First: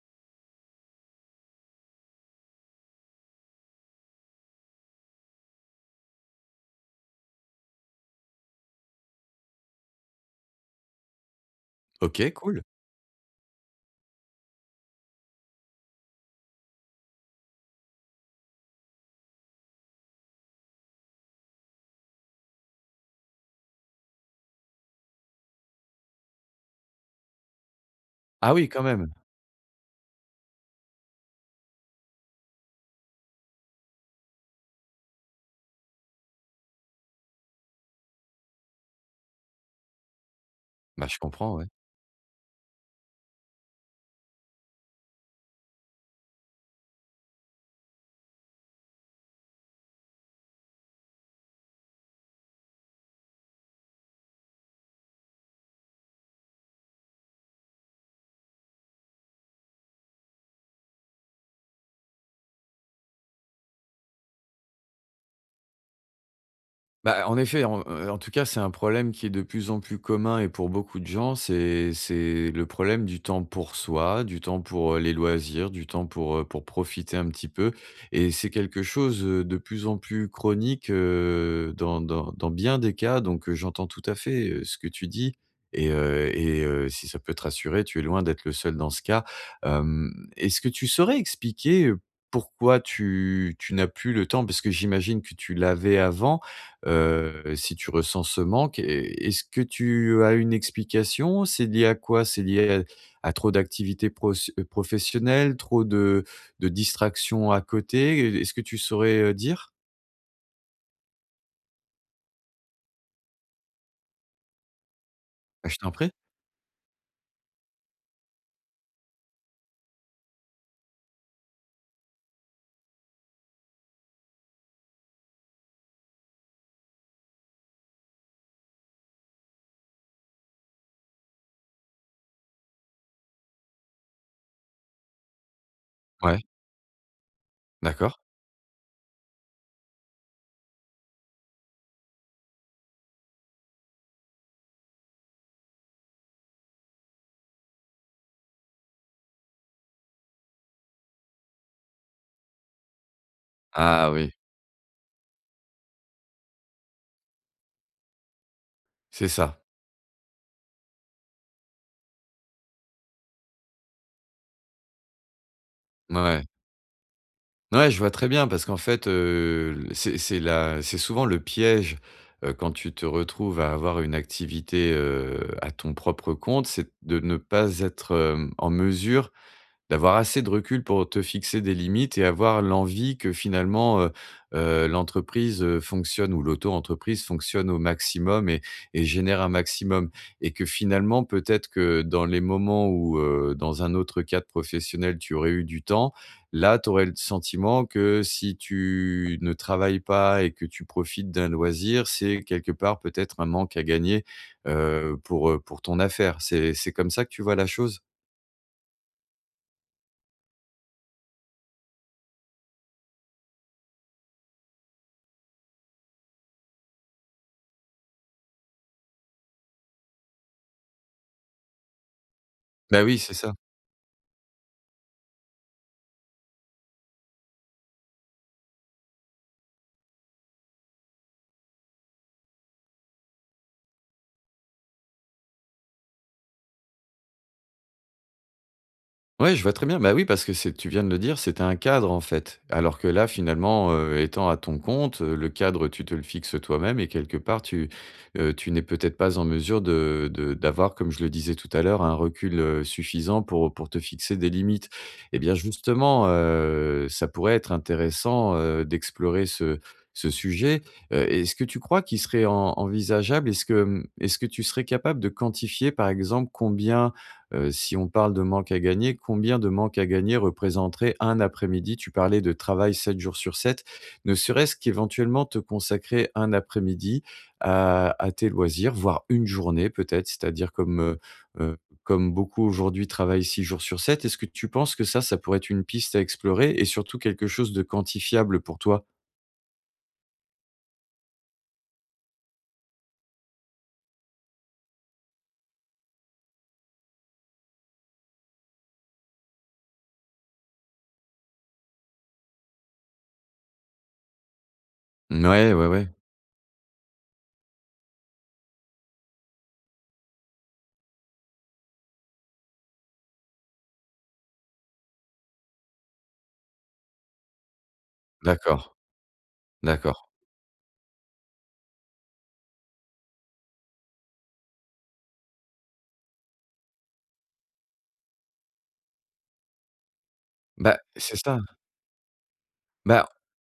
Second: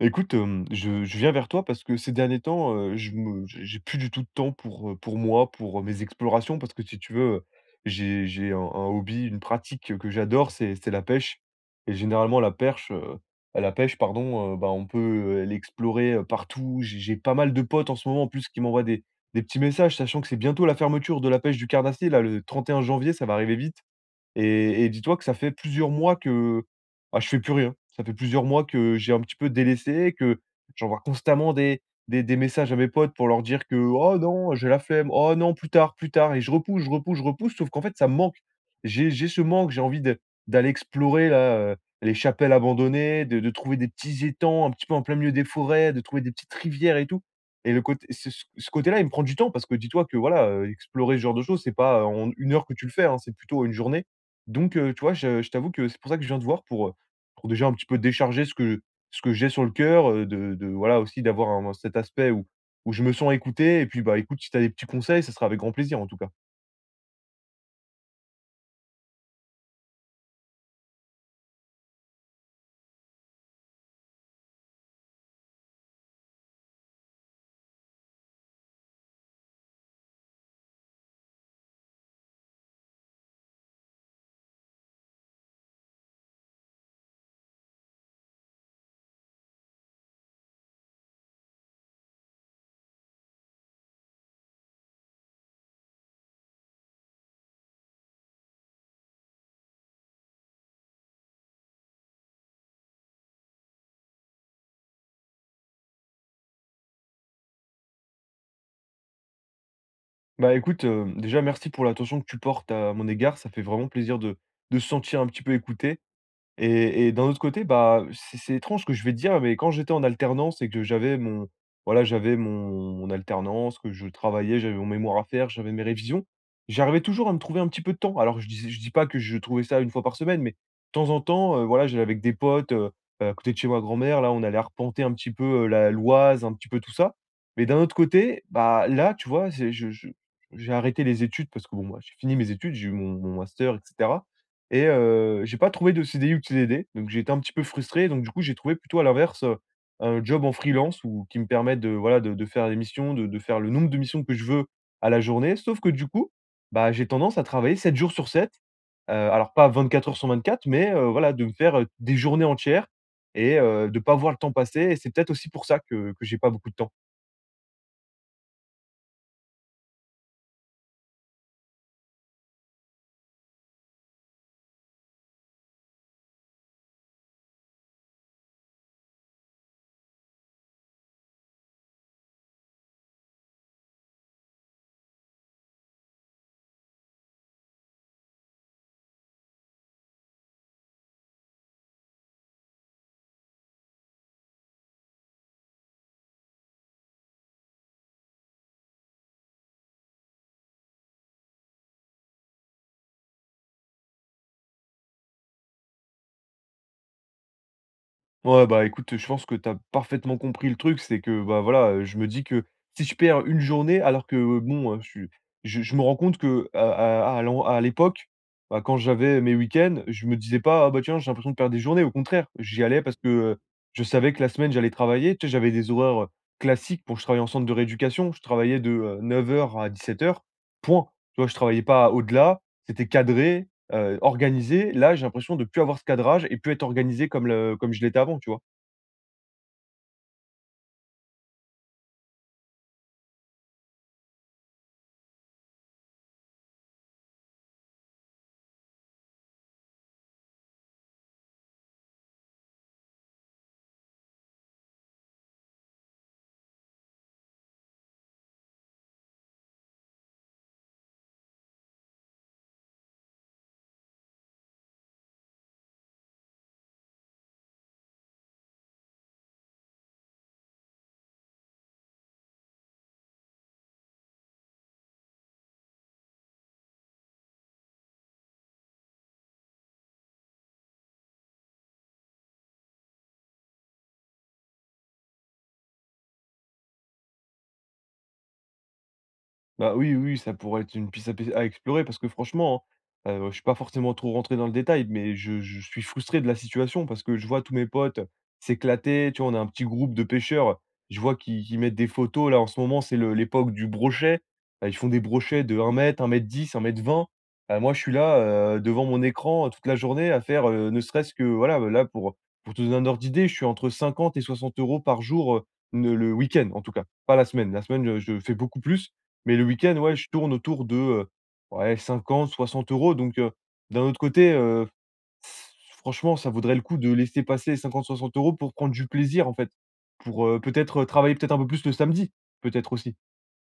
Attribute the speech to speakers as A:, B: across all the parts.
A: Écoute, je viens vers toi parce que ces derniers temps, je me j'ai plus du tout de temps pour moi, pour, mes explorations parce que si tu veux, j'ai un hobby, une pratique, que j'adore, c'est la pêche et
B: OK,
A: généralement la
B: cool.
A: perche, la pêche pardon, bah, on peut, l'explorer, partout. J'ai pas mal de potes en ce moment en plus qui m'envoient des petits messages, sachant que c'est bientôt la fermeture de la pêche du carnassier là, le 31 janvier, ça va arriver vite et dis-toi que ça fait plusieurs mois que, ah, je fais plus rien. Ça fait plusieurs
B: Ah
A: mois
B: oui, quand
A: que
B: même.
A: j'ai un petit peu délaissé, que j'envoie constamment des messages à mes potes pour leur dire que: «Oh non, j'ai la flemme. Oh non, plus tard» et je repousse, je repousse, je repousse, sauf qu'en fait, ça me manque. J'ai ce manque, j'ai envie de d'aller
B: Bah, je
A: explorer là,
B: comprends, ouais.
A: les chapelles abandonnées, de trouver des petits étangs un petit peu en plein milieu des forêts, de trouver des petites rivières et tout. Et le côté ce côté-là, il me prend du temps parce que dis-toi que voilà, explorer ce genre de choses, c'est pas en une heure que tu le fais, hein, c'est plutôt une journée. Donc, tu vois, je t'avoue que c'est pour ça que je viens te voir pour déjà un petit peu décharger ce que j'ai sur le cœur, de voilà aussi d'avoir un cet aspect où je me sens écouté et puis, bah, écoute, si tu as des petits conseils, ça sera avec grand plaisir en tout cas.
B: Bah, en effet, en tout cas, c'est un problème qui est de plus en plus commun et pour beaucoup de gens, c'est le problème du temps pour soi, du temps pour, les loisirs, du temps pour profiter un petit peu et c'est quelque chose, de plus en plus chronique, dans bien des cas donc j'entends tout à fait, ce que tu dis et si ça peut te rassurer, tu es loin d'être le seul dans ce cas. Est-ce que tu saurais expliquer, pourquoi tu n'as plus le temps? Parce que j'imagine que tu l'avais avant. Si tu ressens ce manque, est-ce que tu as une explication? C'est lié à quoi? C'est lié à trop d'activités proce professionnelles, trop de distractions à côté? E est-ce que tu saurais, dire?
A: Bah, écoute, déjà merci pour l'attention que tu portes à mon égard, ça fait vraiment plaisir de se sentir un petit peu
B: Bah, je t'en
A: écouté.
B: prie.
A: Et d'un autre côté, bah, c'est étrange ce que je vais te dire, mais quand j'étais en alternance et que j'avais mon voilà, j'avais mon alternance, que je travaillais, j'avais mon mémoire à faire, j'avais mes révisions, j'arrivais toujours à me trouver un petit peu de temps. Alors je dis pas que je trouvais ça une fois par semaine, mais de temps en temps, voilà, j'allais avec des potes, à côté de chez ma grand-mère, là, on allait arpenter un petit peu, la
B: Ouais,
A: l'Oise, un petit peu tout ça. Mais d'un autre
B: d'accord.
A: côté, bah, là, tu vois, c'est je j'ai arrêté les études parce que bon, moi, j'ai fini mes études, j'ai eu mon master, etc. Et j'ai pas trouvé de CDI ou de CDD, donc j'étais un petit peu frustré. Donc du coup, j'ai trouvé plutôt à l'inverse, un job en freelance ou qui me permet de, voilà, de faire des missions, de faire le nombre de
B: Ah
A: missions
B: oui,
A: que je veux à la journée. Sauf que du coup, bah, j'ai tendance à travailler 7 jours sur 7,
B: c'est
A: alors
B: ça.
A: pas 24 heures sur 24, mais voilà, de me faire, des journées entières et de pas voir le temps passer et c'est peut-être aussi pour ça que j'ai
B: Ouais,
A: pas beaucoup de temps.
B: ouais, je vois très bien parce qu'en fait, c'est souvent le piège, quand tu te retrouves à avoir une activité, à ton propre compte, c'est de ne pas être, en mesure d'avoir assez de recul pour te fixer des limites et avoir l'envie que finalement, l'entreprise, fonctionne ou l'auto-entreprise fonctionne au maximum et génère un maximum et que finalement, peut-être que dans les moments où, dans un autre cadre professionnel, tu aurais eu du temps, là, tu aurais le sentiment que si tu ne travailles pas et que tu profites d'un loisir, c'est quelque part peut-être un manque à gagner, pour ton affaire. C'est comme ça que tu vois la chose?
A: Ouais, bah, écoute, je pense que tu as parfaitement compris le truc. C'est que, bah, voilà, je me dis que si je perds une journée alors que bon, je suis je me rends compte que, à l'époque, bah, quand j'avais mes week-ends, je me disais pas: «Ah bah, tiens, j'ai l'impression de perdre des journées». Au contraire, j'y allais
B: Bah,
A: parce
B: oui,
A: que,
B: c'est ça.
A: je savais que la semaine, j'allais travailler. Tu sais, j'avais des horaires, classiques, pour je travaillais en centre de rééducation. Je travaillais de, heures à 17 heures, point. Tu vois? Je travaillais pas au-delà, c'était cadré. Organisé, là, j'ai l'impression de plus avoir ce cadrage et plus être organisé comme je l'étais avant, tu vois?
B: Ouais, je vois très bien. Bah, oui, parce que c'est tu viens de le dire, c'était un cadre, en fait. Alors que là, finalement, étant à ton compte, le cadre, tu te le fixes toi-même et quelque part, tu n'es peut-être pas en mesure de d'avoir, comme je le disais tout à l'heure, un recul, suffisant pour te fixer des limites. Eh bien, justement, ça pourrait être intéressant, d'explorer ce sujet. Est-ce que tu crois qu'il serait en envisageable? Est-ce que tu serais capable de quantifier, par exemple, combien, si on parle de manque à gagner, combien de manque à gagner représenterait un après-midi? Tu parlais de travail 7 jours sur 7. Ne serait-ce qu'éventuellement te consacrer un après-midi à tes loisirs, voire une journée peut-être, c'est-à-dire comme, heu, comme beaucoup aujourd'hui travaillent 6 jours sur 7. Est-ce que tu penses que ça pourrait être une piste à explorer et surtout quelque chose de quantifiable pour toi?
A: Bah, oui, oui, ça pourrait être une piste à explorer parce que franchement, hein, je suis pas forcément trop rentré dans le détail, mais je suis frustré de la situation parce que je vois tous mes potes s'éclater, tu vois? On a un petit groupe de pêcheurs, je vois qu'ils mettent des photos là, en ce moment, c'est le l'époque du brochet. Ils font des brochets
B: Ouais,
A: de
B: ouais,
A: un
B: ouais.
A: mètre, un mètre dix, un mètre vingt. Moi, je suis là, devant mon écran, toute la journée à faire, ne serait-ce que voilà, bah, là, pour te donner un ordre d'idée, je suis entre 50 et 60 euros par jour, ne le week-end en tout cas, pas la semaine. La semaine, je fais beaucoup
B: D'accord,
A: plus. Mais le week-end, ouais, je
B: d'accord.
A: tourne autour de, ouais, 50-60 euros. Donc d'un autre côté, franchement, ça vaudrait le coup de laisser passer 50-60 euros pour prendre du plaisir, en fait. Pour,
B: Bah,
A: peut-être, travailler
B: c'est
A: peut-être un
B: ça.
A: peu plus le samedi, peut-être aussi.
B: Bah,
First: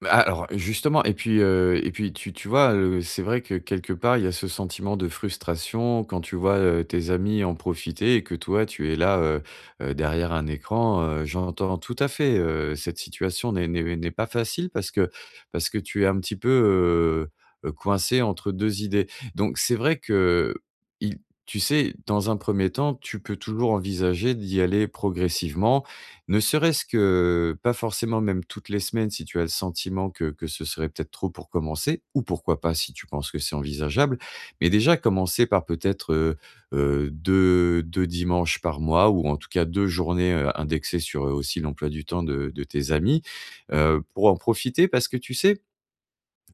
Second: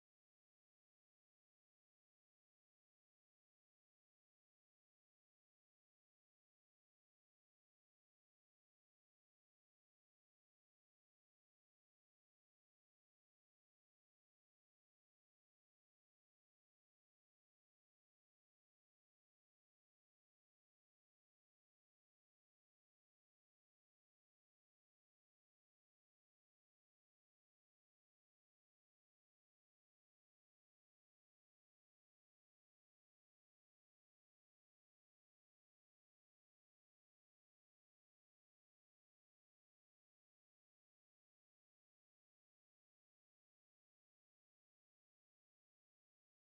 B: bah, alors justement et puis tu vois, c'est vrai que quelque part, il y a ce sentiment de frustration quand tu vois, tes amis en profiter et que toi, tu es là, derrière un écran, j'entends tout à fait, cette situation n'est pas facile parce que tu es un petit peu, coincé entre 2 idées. Donc c'est vrai que, il tu sais, dans un premier temps, tu peux toujours envisager d'y aller progressivement ne serait-ce que, pas forcément même toutes les semaines si tu as le sentiment que ce serait peut-être trop pour commencer ou pourquoi pas si tu penses que c'est envisageable. Mais déjà commencer par peut-être, 2 dimanches par mois ou en tout cas 2 journées, indexées sur, aussi l'emploi du temps de tes amis, pour en profiter parce que tu sais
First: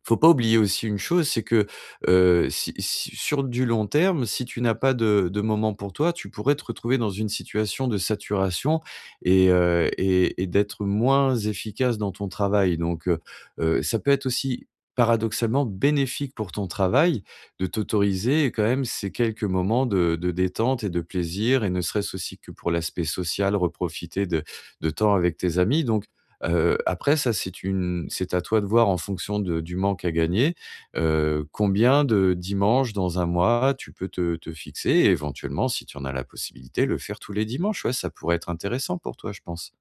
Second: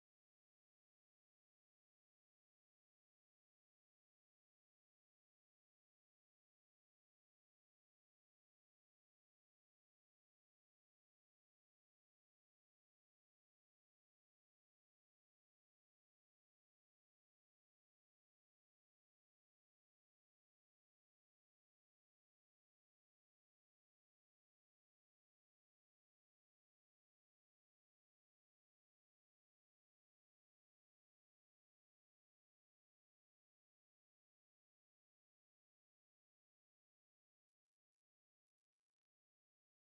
B: faut pas oublier aussi une chose, c'est que, si sur du long terme, si tu n'as pas de moment pour toi, tu pourrais te retrouver dans une situation de saturation et d'être moins efficace dans ton travail donc ça peut être aussi paradoxalement bénéfique pour ton travail de t'autoriser quand même ces quelques moments de détente et de plaisir et ne serait-ce aussi que pour l'aspect social, reprofiter de temps avec tes amis donc, après ça, c'est à toi de voir en fonction de du manque à gagner, combien de dimanches dans un mois tu peux te fixer et éventuellement, si tu en as la possibilité, le faire tous les dimanches. Ouais, ça pourrait être intéressant pour toi, je pense.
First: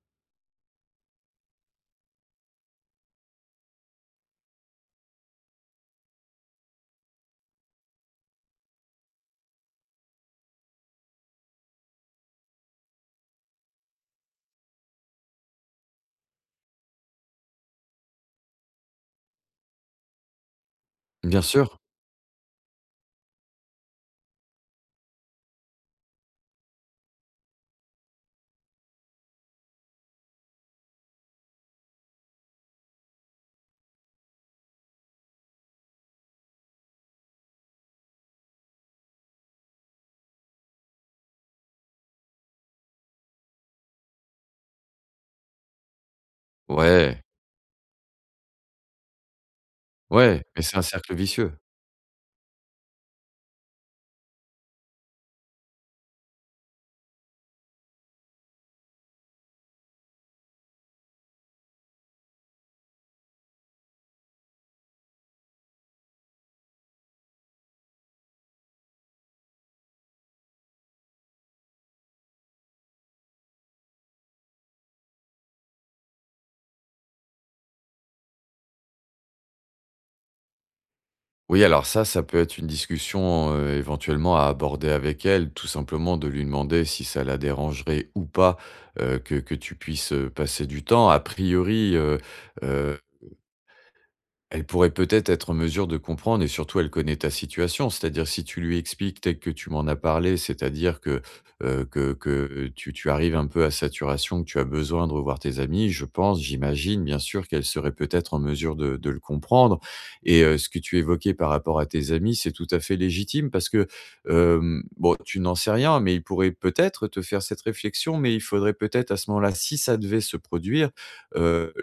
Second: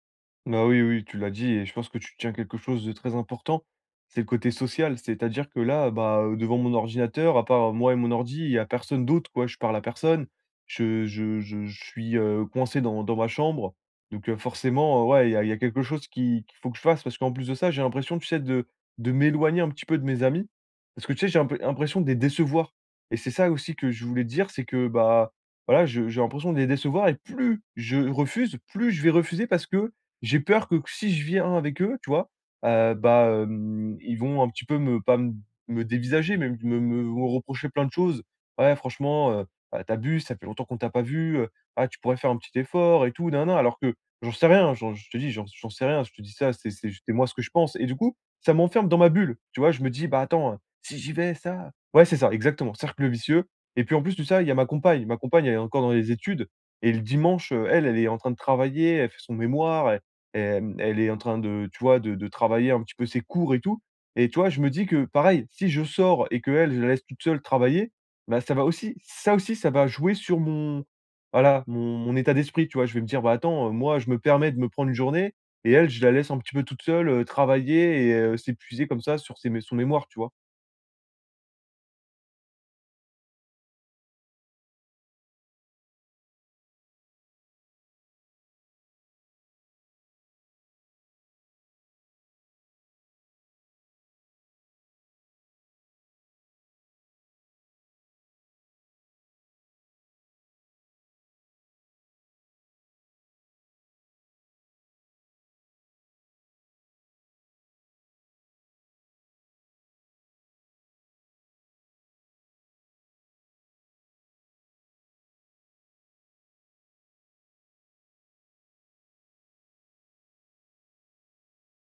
A: Bah, oui, oui, tu l'as dit et je pense que tu tiens quelque chose de très important, c'est le côté social. C'est-à-dire que là, bah, devant mon ordinateur, à part moi et mon ordi, il y a personne d'autre, quoi. Je parle à personne, je suis, coincé dans ma chambre, donc forcément, ouais, il y a quelque chose qui qu'il faut que je fasse parce qu'en plus de ça, j'ai l'impression, tu sais, de m'éloigner un petit peu de mes amis parce que, tu sais, j'ai
B: Bien
A: un peu
B: sûr.
A: l'impression de les décevoir et c'est ça aussi que je voulais te dire, c'est que, bah, voilà, je j'ai l'impression de les décevoir et plus je refuse, plus je vais refuser parce que j'ai peur que si je viens avec eux, tu vois, bah, ils vont un petit peu me pas me me dévisager, mais me reprocher plein de choses. «Ouais, franchement, bah, tu ça fait longtemps qu'on t'a pas vu, ah, tu pourrais faire un petit effort et tout, nin nin», alors que j'en sais rien, j'en je te dis, j'en sais rien, je te dis ça, c'est
B: Ouais,
A: moi ce que je pense et du coup, ça m'enferme dans ma bulle, tu vois? Je me dis: «Bah,
B: ouais,
A: attends, hein,
B: mais c'est un
A: si j'y
B: cercle
A: vais,
B: vicieux.
A: ça» ouais, c'est ça, exactement, cercle vicieux. Et puis en plus de ça, il y a ma compagne. Ma compagne, elle est encore dans les études et le dimanche, elle, elle est en train de travailler, elle fait son mémoire. Elle est en train de, tu vois, de travailler un petit peu ses cours et tout et tu vois, je me dis que pareil, si je sors et qu'elle, je la laisse toute seule travailler, bah, ça va aussi, ça aussi, ça va jouer sur mon voilà, mon état d'esprit, tu vois? Je vais me dire: «Bah, attends, moi, je me permets de me prendre une journée et elle, je la laisse un petit peu toute seule, travailler et s'épuiser comme ça sur ses mé son mémoire», tu vois?
B: Oui, alors ça peut être une discussion, éventuellement à aborder avec elle, tout simplement de lui demander si ça la dérangerait ou pas, que tu puisses, passer du temps. A priori, elle pourrait peut-être être en mesure de comprendre et surtout elle connaît ta situation. C'est-à-dire si tu lui expliques tel que tu m'en as parlé, c'est-à-dire que, que tu arrives un peu à saturation, que tu as besoin de revoir tes amis, je pense, j'imagine bien sûr qu'elle serait peut-être en mesure de le comprendre et ce que tu évoquais par rapport à tes amis, c'est tout à fait légitime parce que, bon, tu n'en sais rien, mais il pourrait peut-être te faire cette réflexion, mais il faudrait peut-être à ce moment-là, si ça devait se produire, heu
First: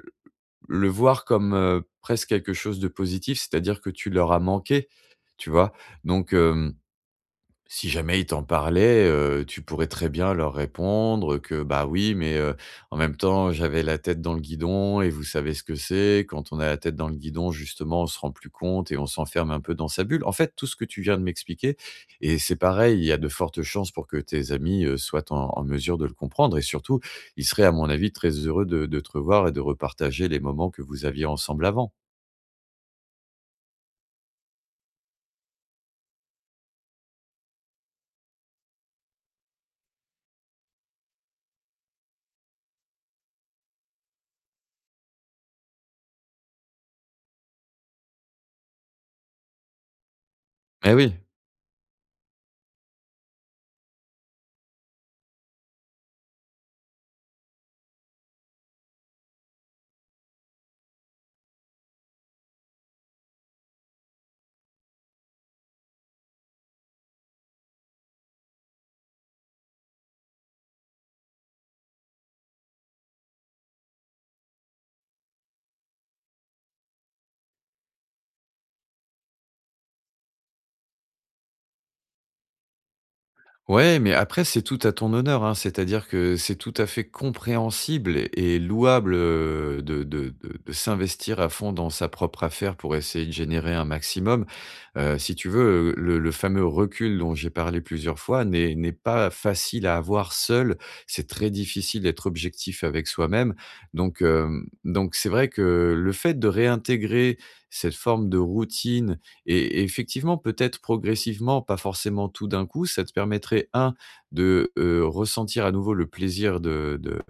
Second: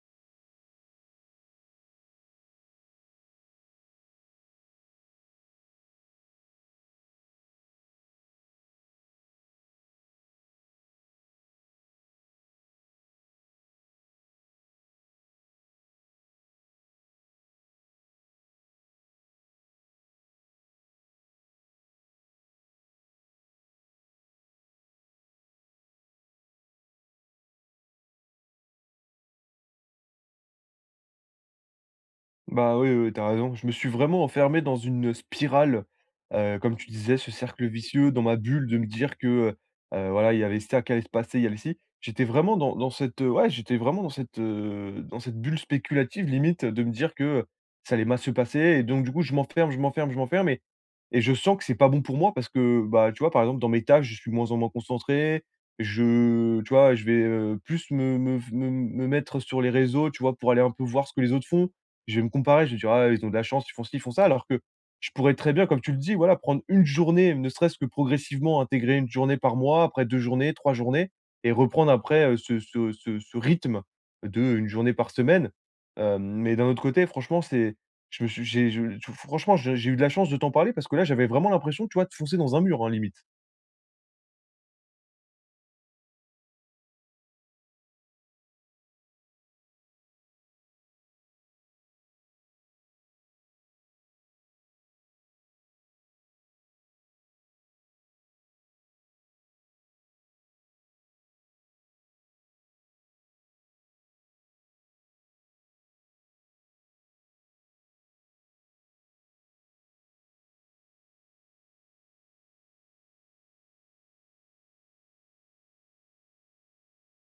B: le voir comme, presque quelque chose de positif, c'est-à-dire que tu leur as manqué, tu vois? Donc, hem si jamais ils t'en parlaient, tu pourrais très bien leur répondre que: «Bah, oui, mais en même temps, j'avais la tête dans le guidon et vous savez ce que c'est. Quand on a la tête dans le guidon, justement, on se rend plus compte et on s'enferme un peu dans sa bulle». En fait, tout ce que tu viens de m'expliquer et c'est pareil, il y a de fortes chances pour que tes amis, soient en mesure de le comprendre et surtout, ils seraient, à mon avis, très heureux de te revoir et de repartager les moments que vous aviez ensemble avant.
A: Bah, oui, oui, tu raison. Je me suis vraiment enfermé dans une spirale, comme tu disais, ce cercle vicieux, dans ma bulle, de me dire que, voilà, il y avait ça qui allait se passer, il y avait ci. J'étais vraiment dans cette, ouais, j'étais vraiment dans cette bulle spéculative, limite, de me dire que ça allait mal se passer et donc du coup, je m'enferme, je m'enferme, je m'enferme et
B: Eh oui!
A: et je sens que c'est pas bon pour moi parce que, bah, tu vois, par exemple, dans mes tâches, je suis de moins en moins concentré. Je tu vois, je vais, plus me mettre sur les réseaux, tu vois, pour aller un peu voir ce que les autres font. Je vais me comparer, je vais dire: «Ah, ils ont de la chance, ils font ci, ils font ça», alors que je pourrais très bien, comme tu le dis, voilà, prendre une journée, ne serait-ce que progressivement intégrer une journée par mois, après 2 journées, 3 journées et reprendre après, ce rythme de une journée par semaine. Mais d'un autre côté, franchement, c'est je me suis j'ai je tu- franchement, je j'ai eu de la chance de t'en parler parce que là, j'avais vraiment l'impression, tu vois, de foncer dans un mur, hein, limite.
B: Ouais, mais après, c'est tout à ton honneur, hein. C'est-à-dire que c'est tout à fait compréhensible et louable, de s'investir à fond dans sa propre affaire pour essayer de générer un maximum. Si tu veux, le fameux recul dont j'ai parlé plusieurs fois n'est pas facile à avoir seul. C'est très difficile d'être objectif avec soi-même. Donc, c'est vrai que le fait de réintégrer cette forme de routine et effectivement, peut-être progressivement, pas forcément tout d'un coup, ça te permettrait, un de, ressentir à nouveau le plaisir de de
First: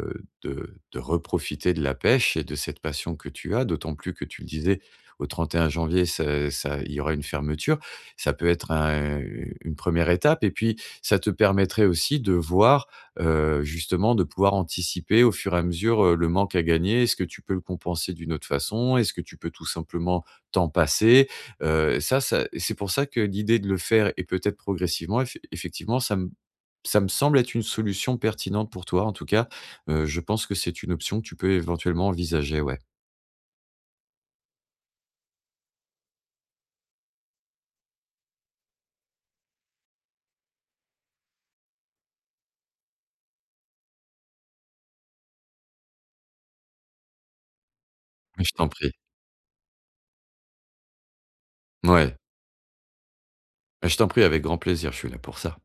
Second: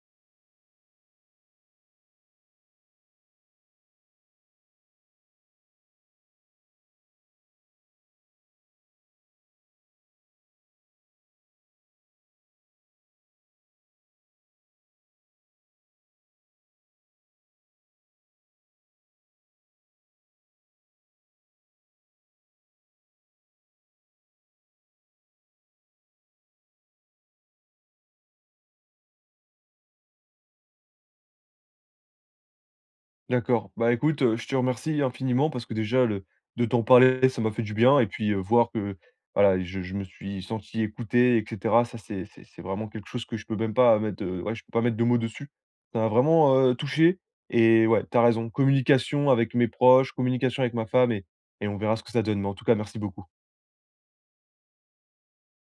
B: de de reprofiter de la pêche et de cette passion que tu as, d'autant plus que tu le disais, au 31 janvier, ça il y aura une fermeture. Ça peut être un une première étape et puis ça te permettrait aussi de voir, justement, de pouvoir anticiper au fur et à mesure, le manque à gagner. Est-ce que tu peux le compenser d'une autre façon? Est-ce que tu peux tout simplement t'en passer? Ça c'est pour ça que l'idée de le faire et peut-être progressivement effectivement ça me semble être une solution pertinente pour toi en tout cas, je pense que c'est une option que tu peux éventuellement envisager, ouais.
A: D'accord. Bah, écoute, je te remercie infiniment parce que déjà le de t'en parler, ça m'a fait du bien et puis, voir que voilà, je me suis senti écouté et cetera. Ça, c'est vraiment quelque chose que je peux même pas mettre, ouais, je peux pas mettre de mots dessus. Ça m'a vraiment, touché et ouais, t'as raison,
B: Je t'en prie.
A: communication avec mes proches, communication avec ma femme et on verra ce que
B: Ouais,
A: ça donne. Mais en tout cas, merci beaucoup.
B: je t'en prie avec grand plaisir, je suis là pour ça.